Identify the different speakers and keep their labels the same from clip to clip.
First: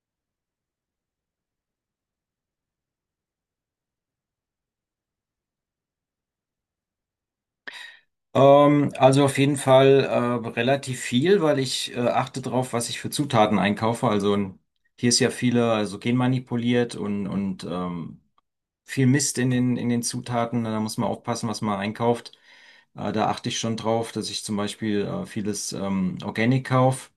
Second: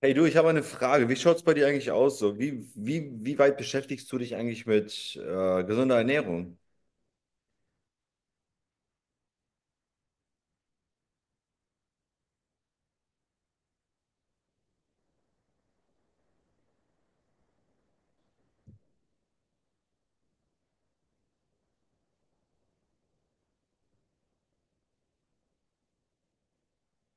Speaker 1: Hey du, ich habe eine Frage. Wie schaut es bei dir eigentlich aus? So, wie weit beschäftigst du dich eigentlich mit gesunder Ernährung?
Speaker 2: Also auf jeden Fall relativ viel, weil ich achte drauf, was ich für Zutaten einkaufe. Hier ist ja viele also genmanipuliert und viel Mist in den Zutaten. Da muss man aufpassen, was man einkauft. Da achte ich schon drauf, dass ich zum Beispiel vieles Organic kaufe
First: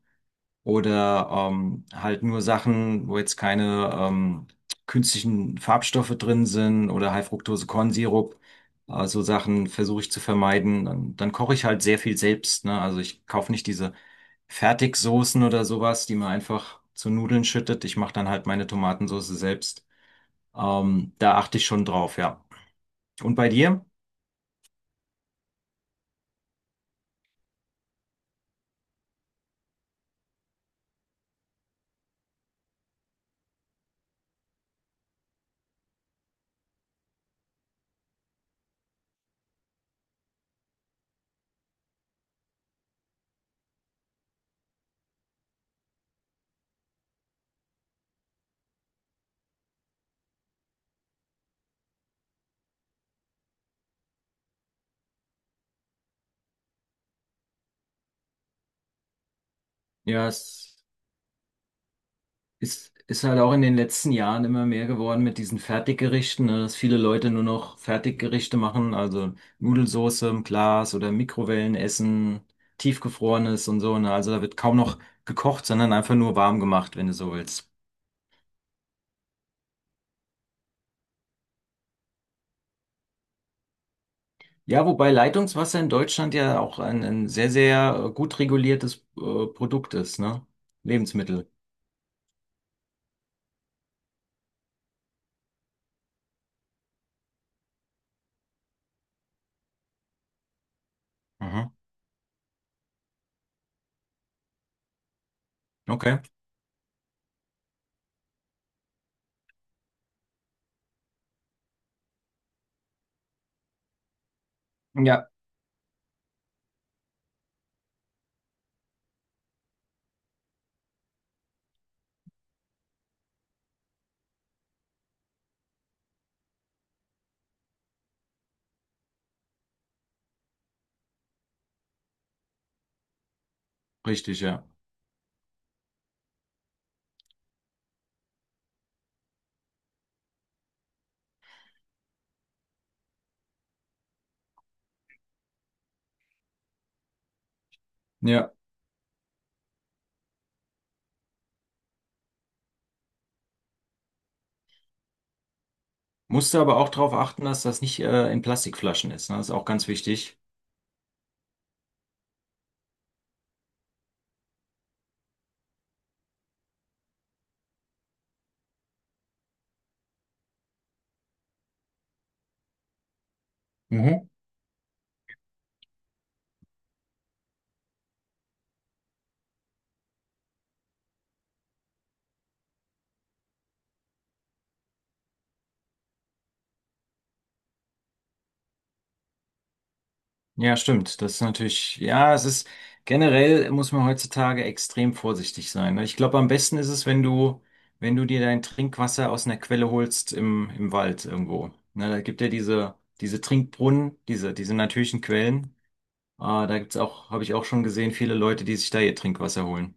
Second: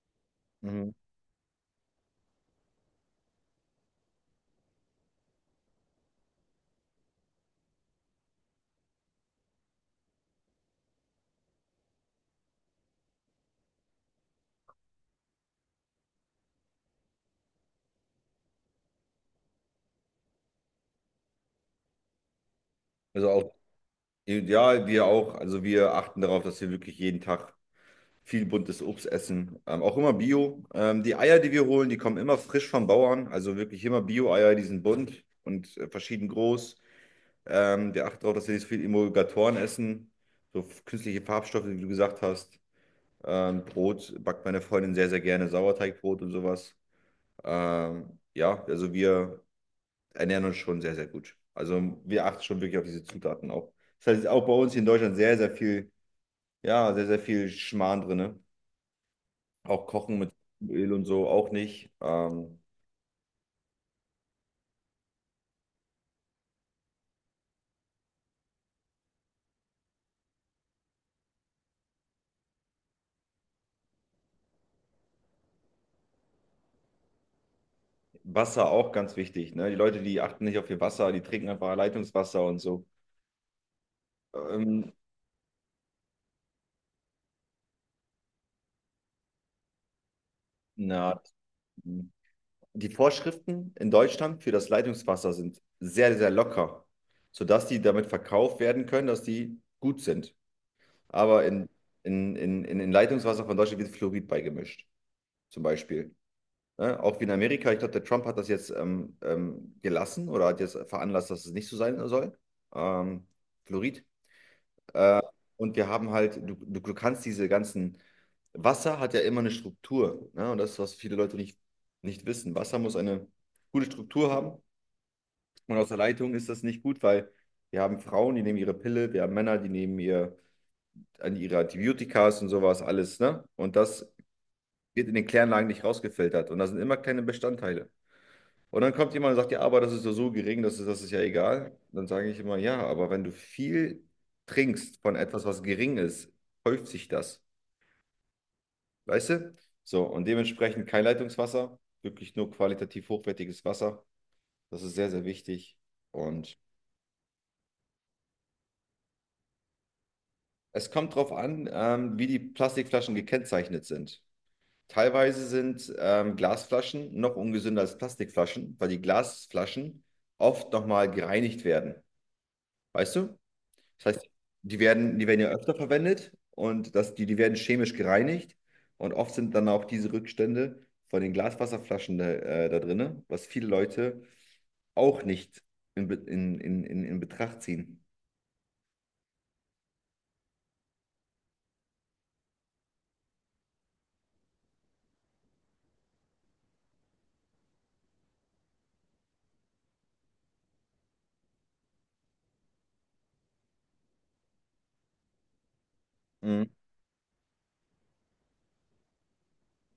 Speaker 1: Mhm.
Speaker 2: oder halt nur Sachen, wo jetzt keine künstlichen Farbstoffe drin sind oder High-Fructose-Kornsirup. So Sachen versuche ich zu vermeiden. Dann koche ich halt sehr viel selbst, ne? Also ich kaufe nicht diese Fertigsoßen oder sowas, die man einfach zu Nudeln schüttet. Ich mache dann halt meine Tomatensauce selbst. Da achte ich schon drauf, ja.
Speaker 1: Also
Speaker 2: Und bei
Speaker 1: auch,
Speaker 2: dir?
Speaker 1: ja, wir auch. Also wir achten darauf, dass wir wirklich jeden Tag viel buntes Obst essen. Auch immer Bio. Die Eier, die wir holen, die kommen immer frisch vom Bauern. Also wirklich immer Bio-Eier, die sind bunt und verschieden groß. Wir achten darauf, dass wir nicht so viel Emulgatoren essen. So künstliche Farbstoffe, wie du gesagt hast. Brot backt meine Freundin sehr, sehr gerne. Sauerteigbrot und sowas. Ja, also wir ernähren uns schon sehr, sehr gut. Also wir achten schon wirklich auf diese Zutaten auch. Das heißt, auch bei uns hier in Deutschland sehr, sehr viel, ja, sehr, sehr viel Schmarrn drinne. Auch Kochen
Speaker 2: Ja.
Speaker 1: mit
Speaker 2: es
Speaker 1: Öl und so auch nicht.
Speaker 2: Ist, ist halt auch in den letzten Jahren immer mehr geworden mit diesen Fertiggerichten, ne, dass viele Leute nur noch Fertiggerichte machen, also Nudelsauce im Glas oder Mikrowellenessen, tiefgefrorenes und so, ne? Also da wird kaum noch gekocht, sondern einfach nur warm gemacht, wenn du so willst.
Speaker 1: Wasser auch ganz wichtig, ne? Die Leute, die achten nicht auf ihr Wasser, die trinken einfach Leitungswasser und so.
Speaker 2: Ja,
Speaker 1: Ähm,
Speaker 2: wobei Leitungswasser in Deutschland ja auch ein sehr, sehr gut reguliertes Produkt ist, ne?
Speaker 1: na,
Speaker 2: Lebensmittel.
Speaker 1: die Vorschriften in Deutschland für das Leitungswasser sind sehr, sehr locker, sodass die damit verkauft werden können, dass die gut sind. aber in,
Speaker 2: Mhm.
Speaker 1: in, in, in, in Leitungswasser von Deutschland wird Fluorid beigemischt, zum Beispiel.
Speaker 2: Okay.
Speaker 1: Ne? Auch wie in Amerika, ich glaube, der Trump hat das jetzt gelassen oder hat jetzt veranlasst, dass es nicht so sein soll, ähm, Fluorid.
Speaker 2: Ja.
Speaker 1: Und wir haben halt, du kannst diese ganzen, Wasser hat ja immer eine Struktur, ne? Und das ist, was viele Leute nicht wissen. Wasser muss eine gute Struktur haben und aus der Leitung ist das nicht gut, weil wir haben Frauen, die nehmen ihre Pille, wir haben Männer, die nehmen ihr an ihre Antibiotikas und sowas alles, ne? Und das
Speaker 2: Richtig, ja.
Speaker 1: wird in den Kläranlagen nicht rausgefiltert. Und da sind immer kleine Bestandteile. Und dann kommt jemand und sagt, ja, aber das ist ja so gering, das ist ja egal. Dann sage ich immer, ja, aber wenn du viel trinkst von etwas, was gering ist, häuft sich das.
Speaker 2: Ja.
Speaker 1: Weißt du? So, und dementsprechend kein Leitungswasser, wirklich nur qualitativ hochwertiges Wasser. Das ist sehr, sehr wichtig.
Speaker 2: Musst
Speaker 1: Und
Speaker 2: du aber auch darauf achten, dass das nicht in Plastikflaschen ist, ne? Das ist auch ganz wichtig.
Speaker 1: es kommt darauf an, wie die Plastikflaschen gekennzeichnet sind. Teilweise sind Glasflaschen noch ungesünder als Plastikflaschen, weil die Glasflaschen oft nochmal gereinigt werden. Weißt du? Das
Speaker 2: Mhm.
Speaker 1: heißt, die werden ja öfter verwendet und das, die werden chemisch gereinigt. Und oft sind dann auch diese Rückstände von den Glaswasserflaschen da, da drin, was viele Leute auch nicht in, Be- in Betracht ziehen.
Speaker 2: Ja, stimmt. Das ist natürlich, ja, es ist generell muss man heutzutage extrem vorsichtig sein, ne? Ich glaube, am besten ist es, wenn du dir dein Trinkwasser aus einer Quelle holst im Wald irgendwo. Ne, da gibt ja diese Trinkbrunnen, diese natürlichen Quellen. Äh,
Speaker 1: Mhm.
Speaker 2: da gibt's auch, habe ich auch schon gesehen, viele Leute, die sich da ihr Trinkwasser holen.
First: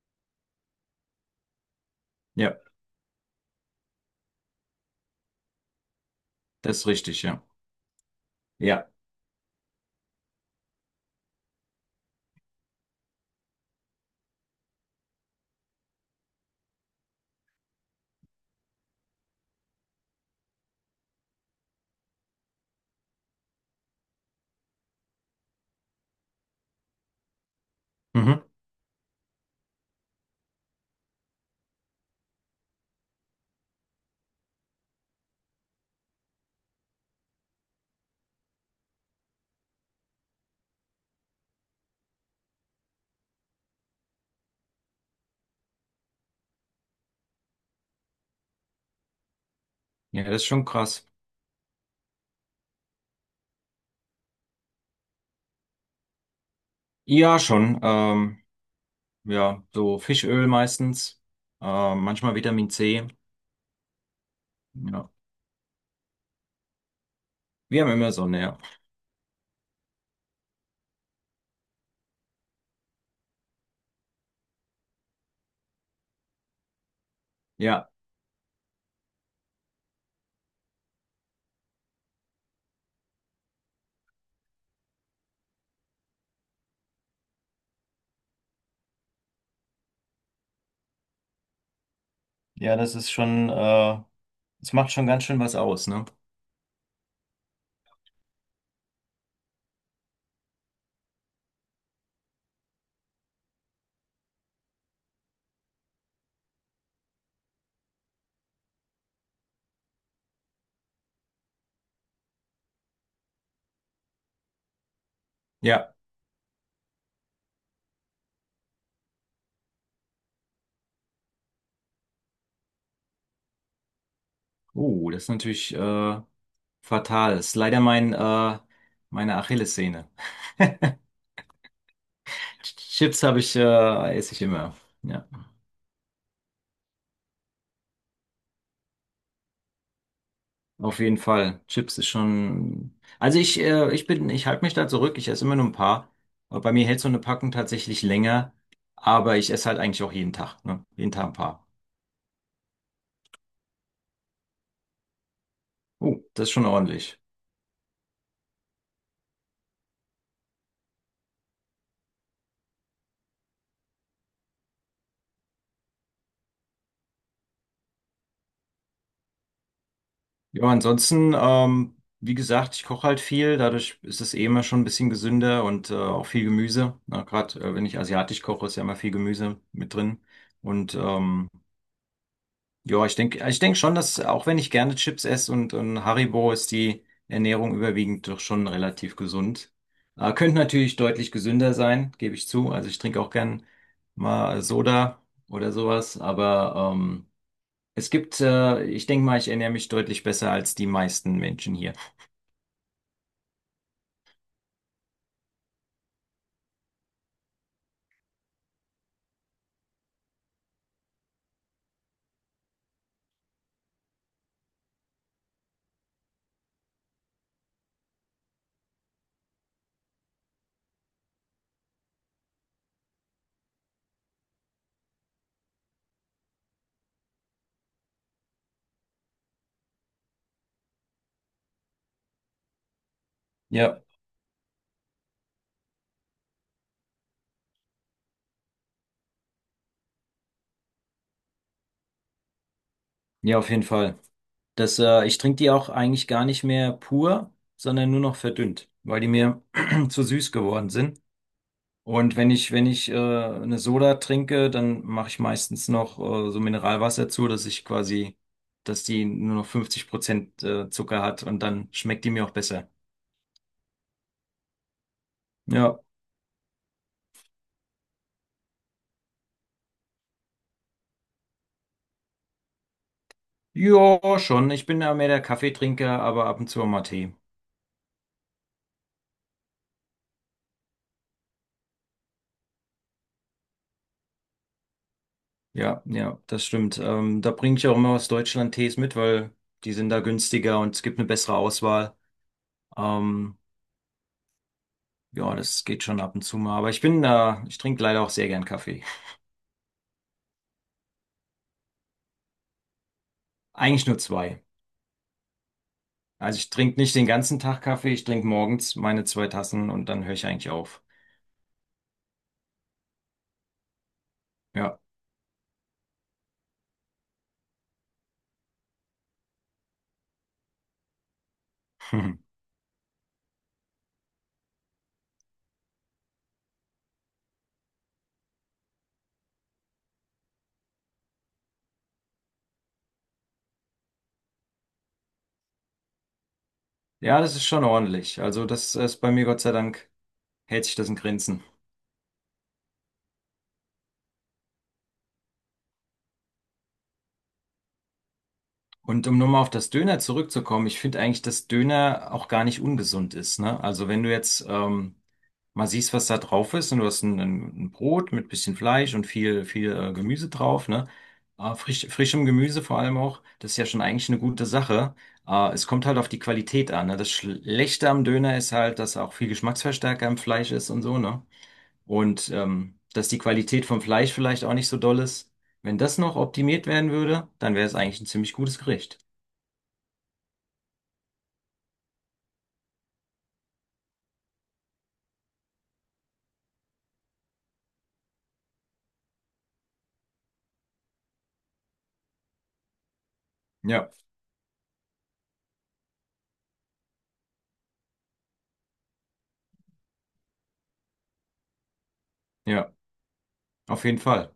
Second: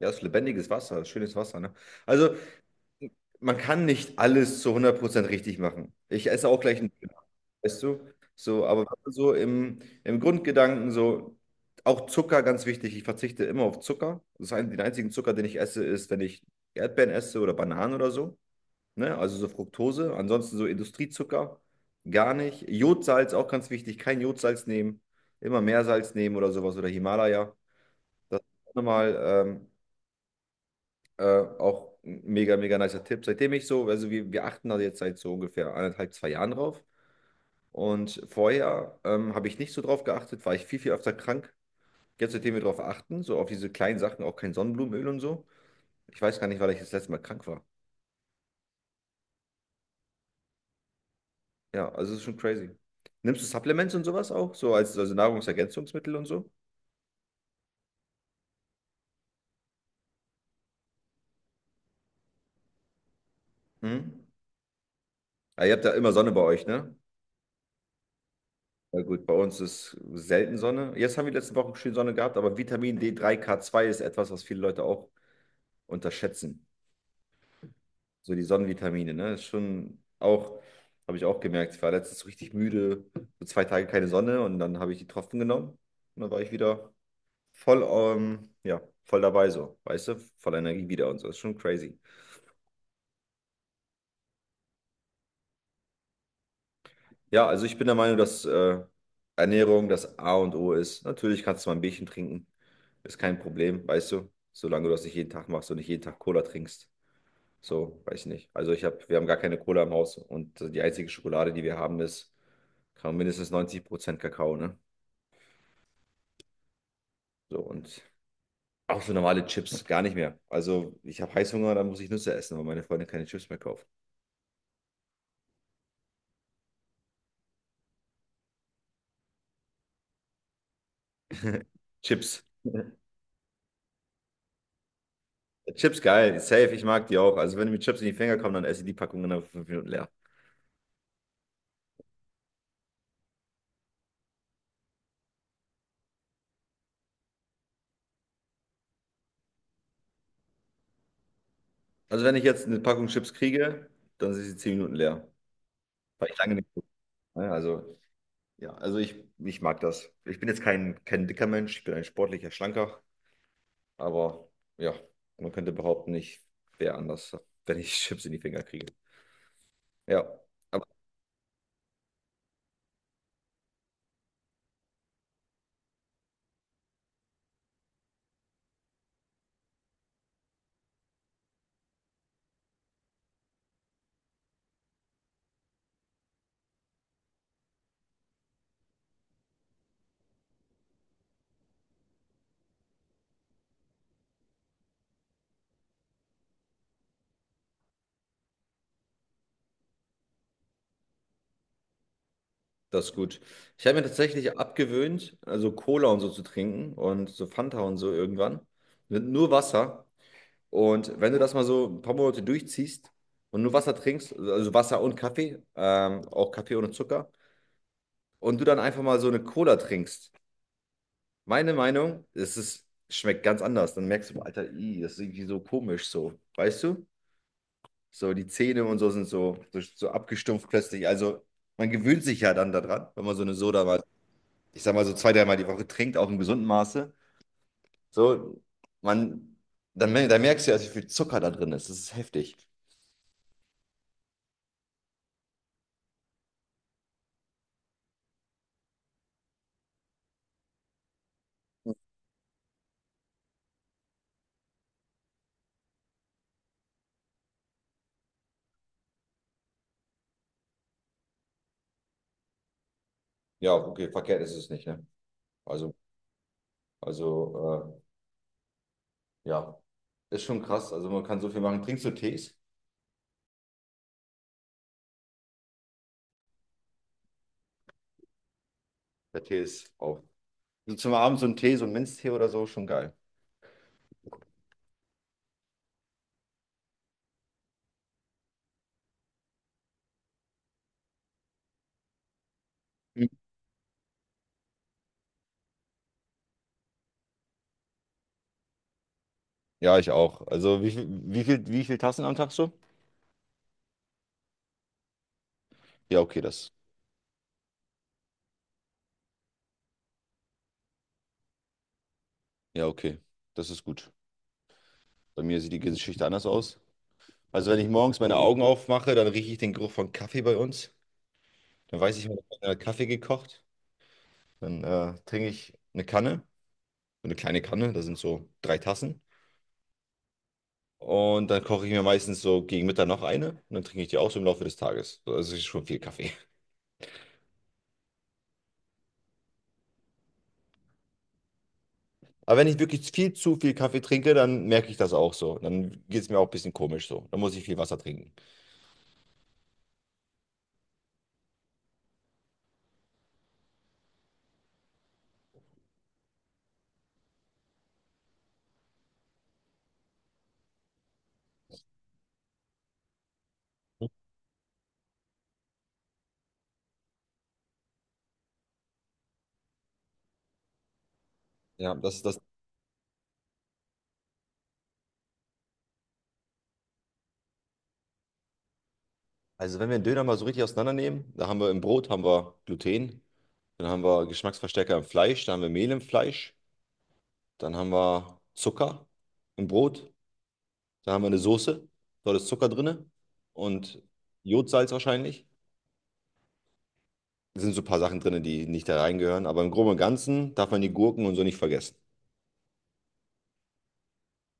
Speaker 1: Ja, das ist lebendiges Wasser, das ist schönes Wasser, ne? Also,
Speaker 2: Ja,
Speaker 1: man kann nicht alles zu 100% richtig machen. Ich esse auch gleich
Speaker 2: das ist
Speaker 1: einen Döner,
Speaker 2: richtig, ja.
Speaker 1: weißt du? So, aber wenn
Speaker 2: Ja.
Speaker 1: man so im Grundgedanken so, auch Zucker, ganz wichtig, ich verzichte immer auf Zucker. Das heißt, den einzigen Zucker, den ich esse, ist, wenn ich Erdbeeren esse oder Bananen oder so. Ne? Also so Fructose. Ansonsten so Industriezucker, gar nicht. Jodsalz, auch ganz wichtig, kein Jodsalz nehmen. Immer Meersalz nehmen oder sowas oder Himalaya. Das
Speaker 2: Mhm.
Speaker 1: ist auch nochmal äh, auch ein mega, mega nicer Tipp. Seitdem ich so, also wir achten da jetzt seit so ungefähr anderthalb zwei Jahren drauf. Und vorher habe ich nicht so drauf geachtet, war ich viel, viel öfter krank. Jetzt, seitdem wir drauf achten, so auf diese kleinen Sachen, auch kein Sonnenblumenöl und so. Ich weiß gar nicht, weil ich das letzte Mal krank war.
Speaker 2: Ja, das ist schon krass.
Speaker 1: Ja, also es ist schon crazy. Nimmst du Supplements und sowas auch? So als also Nahrungsergänzungsmittel und so?
Speaker 2: Ja, schon. Ja, so Fischöl meistens, manchmal Vitamin C.
Speaker 1: Mhm.
Speaker 2: Ja.
Speaker 1: Ja, ihr habt da immer Sonne bei euch, ne?
Speaker 2: Wir haben immer Sonne, ja.
Speaker 1: Ja gut, bei uns ist selten Sonne. Jetzt haben wir die letzten Wochen schön Sonne gehabt, aber Vitamin D3, K2 ist etwas, was viele Leute auch unterschätzen.
Speaker 2: Ja,
Speaker 1: So die Sonnenvitamine, ne? Ist schon auch, habe ich auch gemerkt. Ich war letztens richtig müde, so zwei Tage keine Sonne und dann habe ich die Tropfen genommen und dann war ich wieder voll, ja, voll dabei so, weißt du? Voller Energie wieder und so. Ist schon crazy.
Speaker 2: ja, das ist schon, das macht schon ganz schön was aus, ne?
Speaker 1: Ja, also ich bin der Meinung, dass Ernährung das A und O ist. Natürlich kannst du mal ein Bierchen trinken, ist kein Problem, weißt du? Solange du das nicht jeden Tag machst und nicht jeden Tag Cola trinkst. So, weiß ich nicht. Also ich habe, wir haben gar keine Cola im Haus und die einzige Schokolade, die wir haben, ist Kam mindestens 90% Kakao, ne?
Speaker 2: Ja.
Speaker 1: So, und auch so normale Chips, gar nicht mehr. Also, ich habe Heißhunger, dann muss ich Nüsse essen, weil meine Freundin keine Chips mehr kauft.
Speaker 2: Oh, das ist natürlich fatal. Das ist leider meine Achillessehne.
Speaker 1: Chips.
Speaker 2: Chips esse ich immer. Ja,
Speaker 1: Chips geil, safe, ich mag die auch. Also, wenn mir Chips in die Finger kommen, dann esse ich die Packung innerhalb von 5 Minuten leer.
Speaker 2: auf jeden Fall. Chips ist schon. Also ich halte mich da zurück. Ich esse immer nur ein paar. Aber bei mir hält so eine Packung tatsächlich länger. Aber ich esse halt eigentlich auch jeden Tag, ne? Jeden Tag ein paar.
Speaker 1: Also, wenn ich jetzt eine Packung Chips kriege, dann sind sie 10 Minuten leer,
Speaker 2: Oh,
Speaker 1: weil ich
Speaker 2: das ist
Speaker 1: lange
Speaker 2: schon
Speaker 1: nicht. So,
Speaker 2: ordentlich.
Speaker 1: ne? Also, ja, also ich mag das. Ich bin jetzt kein dicker Mensch, ich bin ein sportlicher Schlanker, aber ja, man könnte behaupten, ich wäre anders, wenn ich Chips in die Finger kriege. Ja,
Speaker 2: Ja,
Speaker 1: aber
Speaker 2: ansonsten, wie gesagt, ich koche halt viel, dadurch ist es eh immer schon ein bisschen gesünder und auch viel Gemüse. Na, gerade wenn ich asiatisch koche, ist ja immer viel Gemüse mit drin. Und ja, ich denke schon, dass auch wenn ich gerne Chips esse und Haribo, ist die Ernährung überwiegend doch schon relativ gesund. Könnte natürlich deutlich gesünder sein, gebe ich zu. Also ich trinke auch gern mal Soda oder sowas, aber ich denke mal, ich ernähre mich deutlich besser als die meisten Menschen hier.
Speaker 1: das ist gut. Ich habe mir tatsächlich abgewöhnt, also Cola und so zu trinken und so Fanta und so irgendwann. Mit nur Wasser. Und wenn du das mal so ein paar Monate durchziehst und nur Wasser trinkst, also Wasser und Kaffee, auch Kaffee ohne Zucker, und du dann einfach mal so eine Cola trinkst, meine Meinung, es ist, schmeckt ganz anders. Dann merkst du, Alter, ih, das ist irgendwie so komisch so. Weißt du? So die Zähne und so sind so, so, so abgestumpft plötzlich. Also man gewöhnt sich ja dann daran, wenn man so eine Soda mal,
Speaker 2: Ja,
Speaker 1: ich sag mal, so zwei, dreimal die Woche trinkt, auch im gesunden Maße, so, man, dann, dann merkst du ja, also, wie viel Zucker da drin ist. Das ist heftig.
Speaker 2: ja, auf jeden Fall. Ich trinke die auch eigentlich gar nicht mehr pur, sondern nur noch verdünnt, weil die mir zu süß geworden sind. Und wenn ich eine Soda trinke, dann mache ich meistens noch so Mineralwasser zu, dass die nur noch 50% Zucker hat und dann schmeckt die mir auch besser.
Speaker 1: Ja, okay, verkehrt ist es nicht, ne? Also,
Speaker 2: Ja,
Speaker 1: also, ja, ist schon krass. Also man kann so viel machen. Trinkst du Tees?
Speaker 2: ja, schon. Ich bin ja mehr der Kaffeetrinker, aber ab und zu auch mal Tee.
Speaker 1: Der Tee ist auch. So zum Abend so ein Tee, so ein Minztee oder so, schon geil.
Speaker 2: Ja, ja, das stimmt. Da bringe ich auch immer aus Deutschland Tees mit, weil die sind da günstiger und es gibt eine bessere Auswahl.
Speaker 1: Mhm.
Speaker 2: Ähm, ja, das geht schon ab und zu mal. Aber ich trinke leider auch sehr gern Kaffee.
Speaker 1: Ja, ich auch. Also wie viel Tassen am Tag so?
Speaker 2: Eigentlich nur zwei.
Speaker 1: Ja, okay,
Speaker 2: Also
Speaker 1: das.
Speaker 2: ich trinke nicht den ganzen Tag Kaffee, ich trinke morgens meine zwei Tassen und dann höre ich eigentlich auf.
Speaker 1: Ja, okay. Das ist gut.
Speaker 2: Ja.
Speaker 1: Bei mir sieht die Geschichte anders aus. Also wenn ich morgens meine Augen aufmache, dann rieche ich den Geruch von Kaffee bei uns. Dann weiß ich, ich habe Kaffee gekocht. Dann trinke ich eine Kanne, so eine kleine Kanne, da sind so drei Tassen. Und dann koche ich mir meistens so gegen Mittag noch eine und dann trinke ich die auch so im Laufe des Tages. So, also es ist schon viel Kaffee.
Speaker 2: Ja, das ist schon ordentlich. Also das ist bei mir Gott sei Dank hält sich das in Grenzen.
Speaker 1: Aber wenn ich wirklich viel zu viel Kaffee trinke, dann merke ich das auch so. Dann geht es mir auch ein bisschen komisch so. Dann muss ich viel Wasser trinken.
Speaker 2: Und um nochmal auf das Döner zurückzukommen, ich finde eigentlich, dass Döner auch gar nicht ungesund ist, ne? Also wenn du jetzt mal siehst, was da drauf ist und du hast ein Brot mit bisschen Fleisch und viel, viel Gemüse drauf, ne? Frischem Gemüse vor allem auch, das ist ja schon eigentlich eine gute Sache. Es kommt halt auf die Qualität an, ne? Das Schlechte am Döner ist halt, dass auch viel Geschmacksverstärker im Fleisch ist und so, ne?
Speaker 1: Ja, das ist das.
Speaker 2: Und dass die Qualität vom Fleisch vielleicht auch nicht so doll ist. Wenn das noch optimiert werden würde, dann wäre es eigentlich ein ziemlich gutes Gericht.
Speaker 1: Also wenn wir einen Döner mal so richtig auseinandernehmen, da haben wir im Brot haben wir Gluten, dann haben wir Geschmacksverstärker im Fleisch, dann haben wir Mehl im Fleisch, dann haben wir Zucker im Brot, da haben wir eine Soße, dort ist Zucker drin und
Speaker 2: Ja,
Speaker 1: Jodsalz wahrscheinlich. Da sind so ein paar Sachen drin, die nicht da reingehören. Aber im Groben und Ganzen darf man die Gurken und so nicht vergessen.
Speaker 2: ja, auf jeden Fall.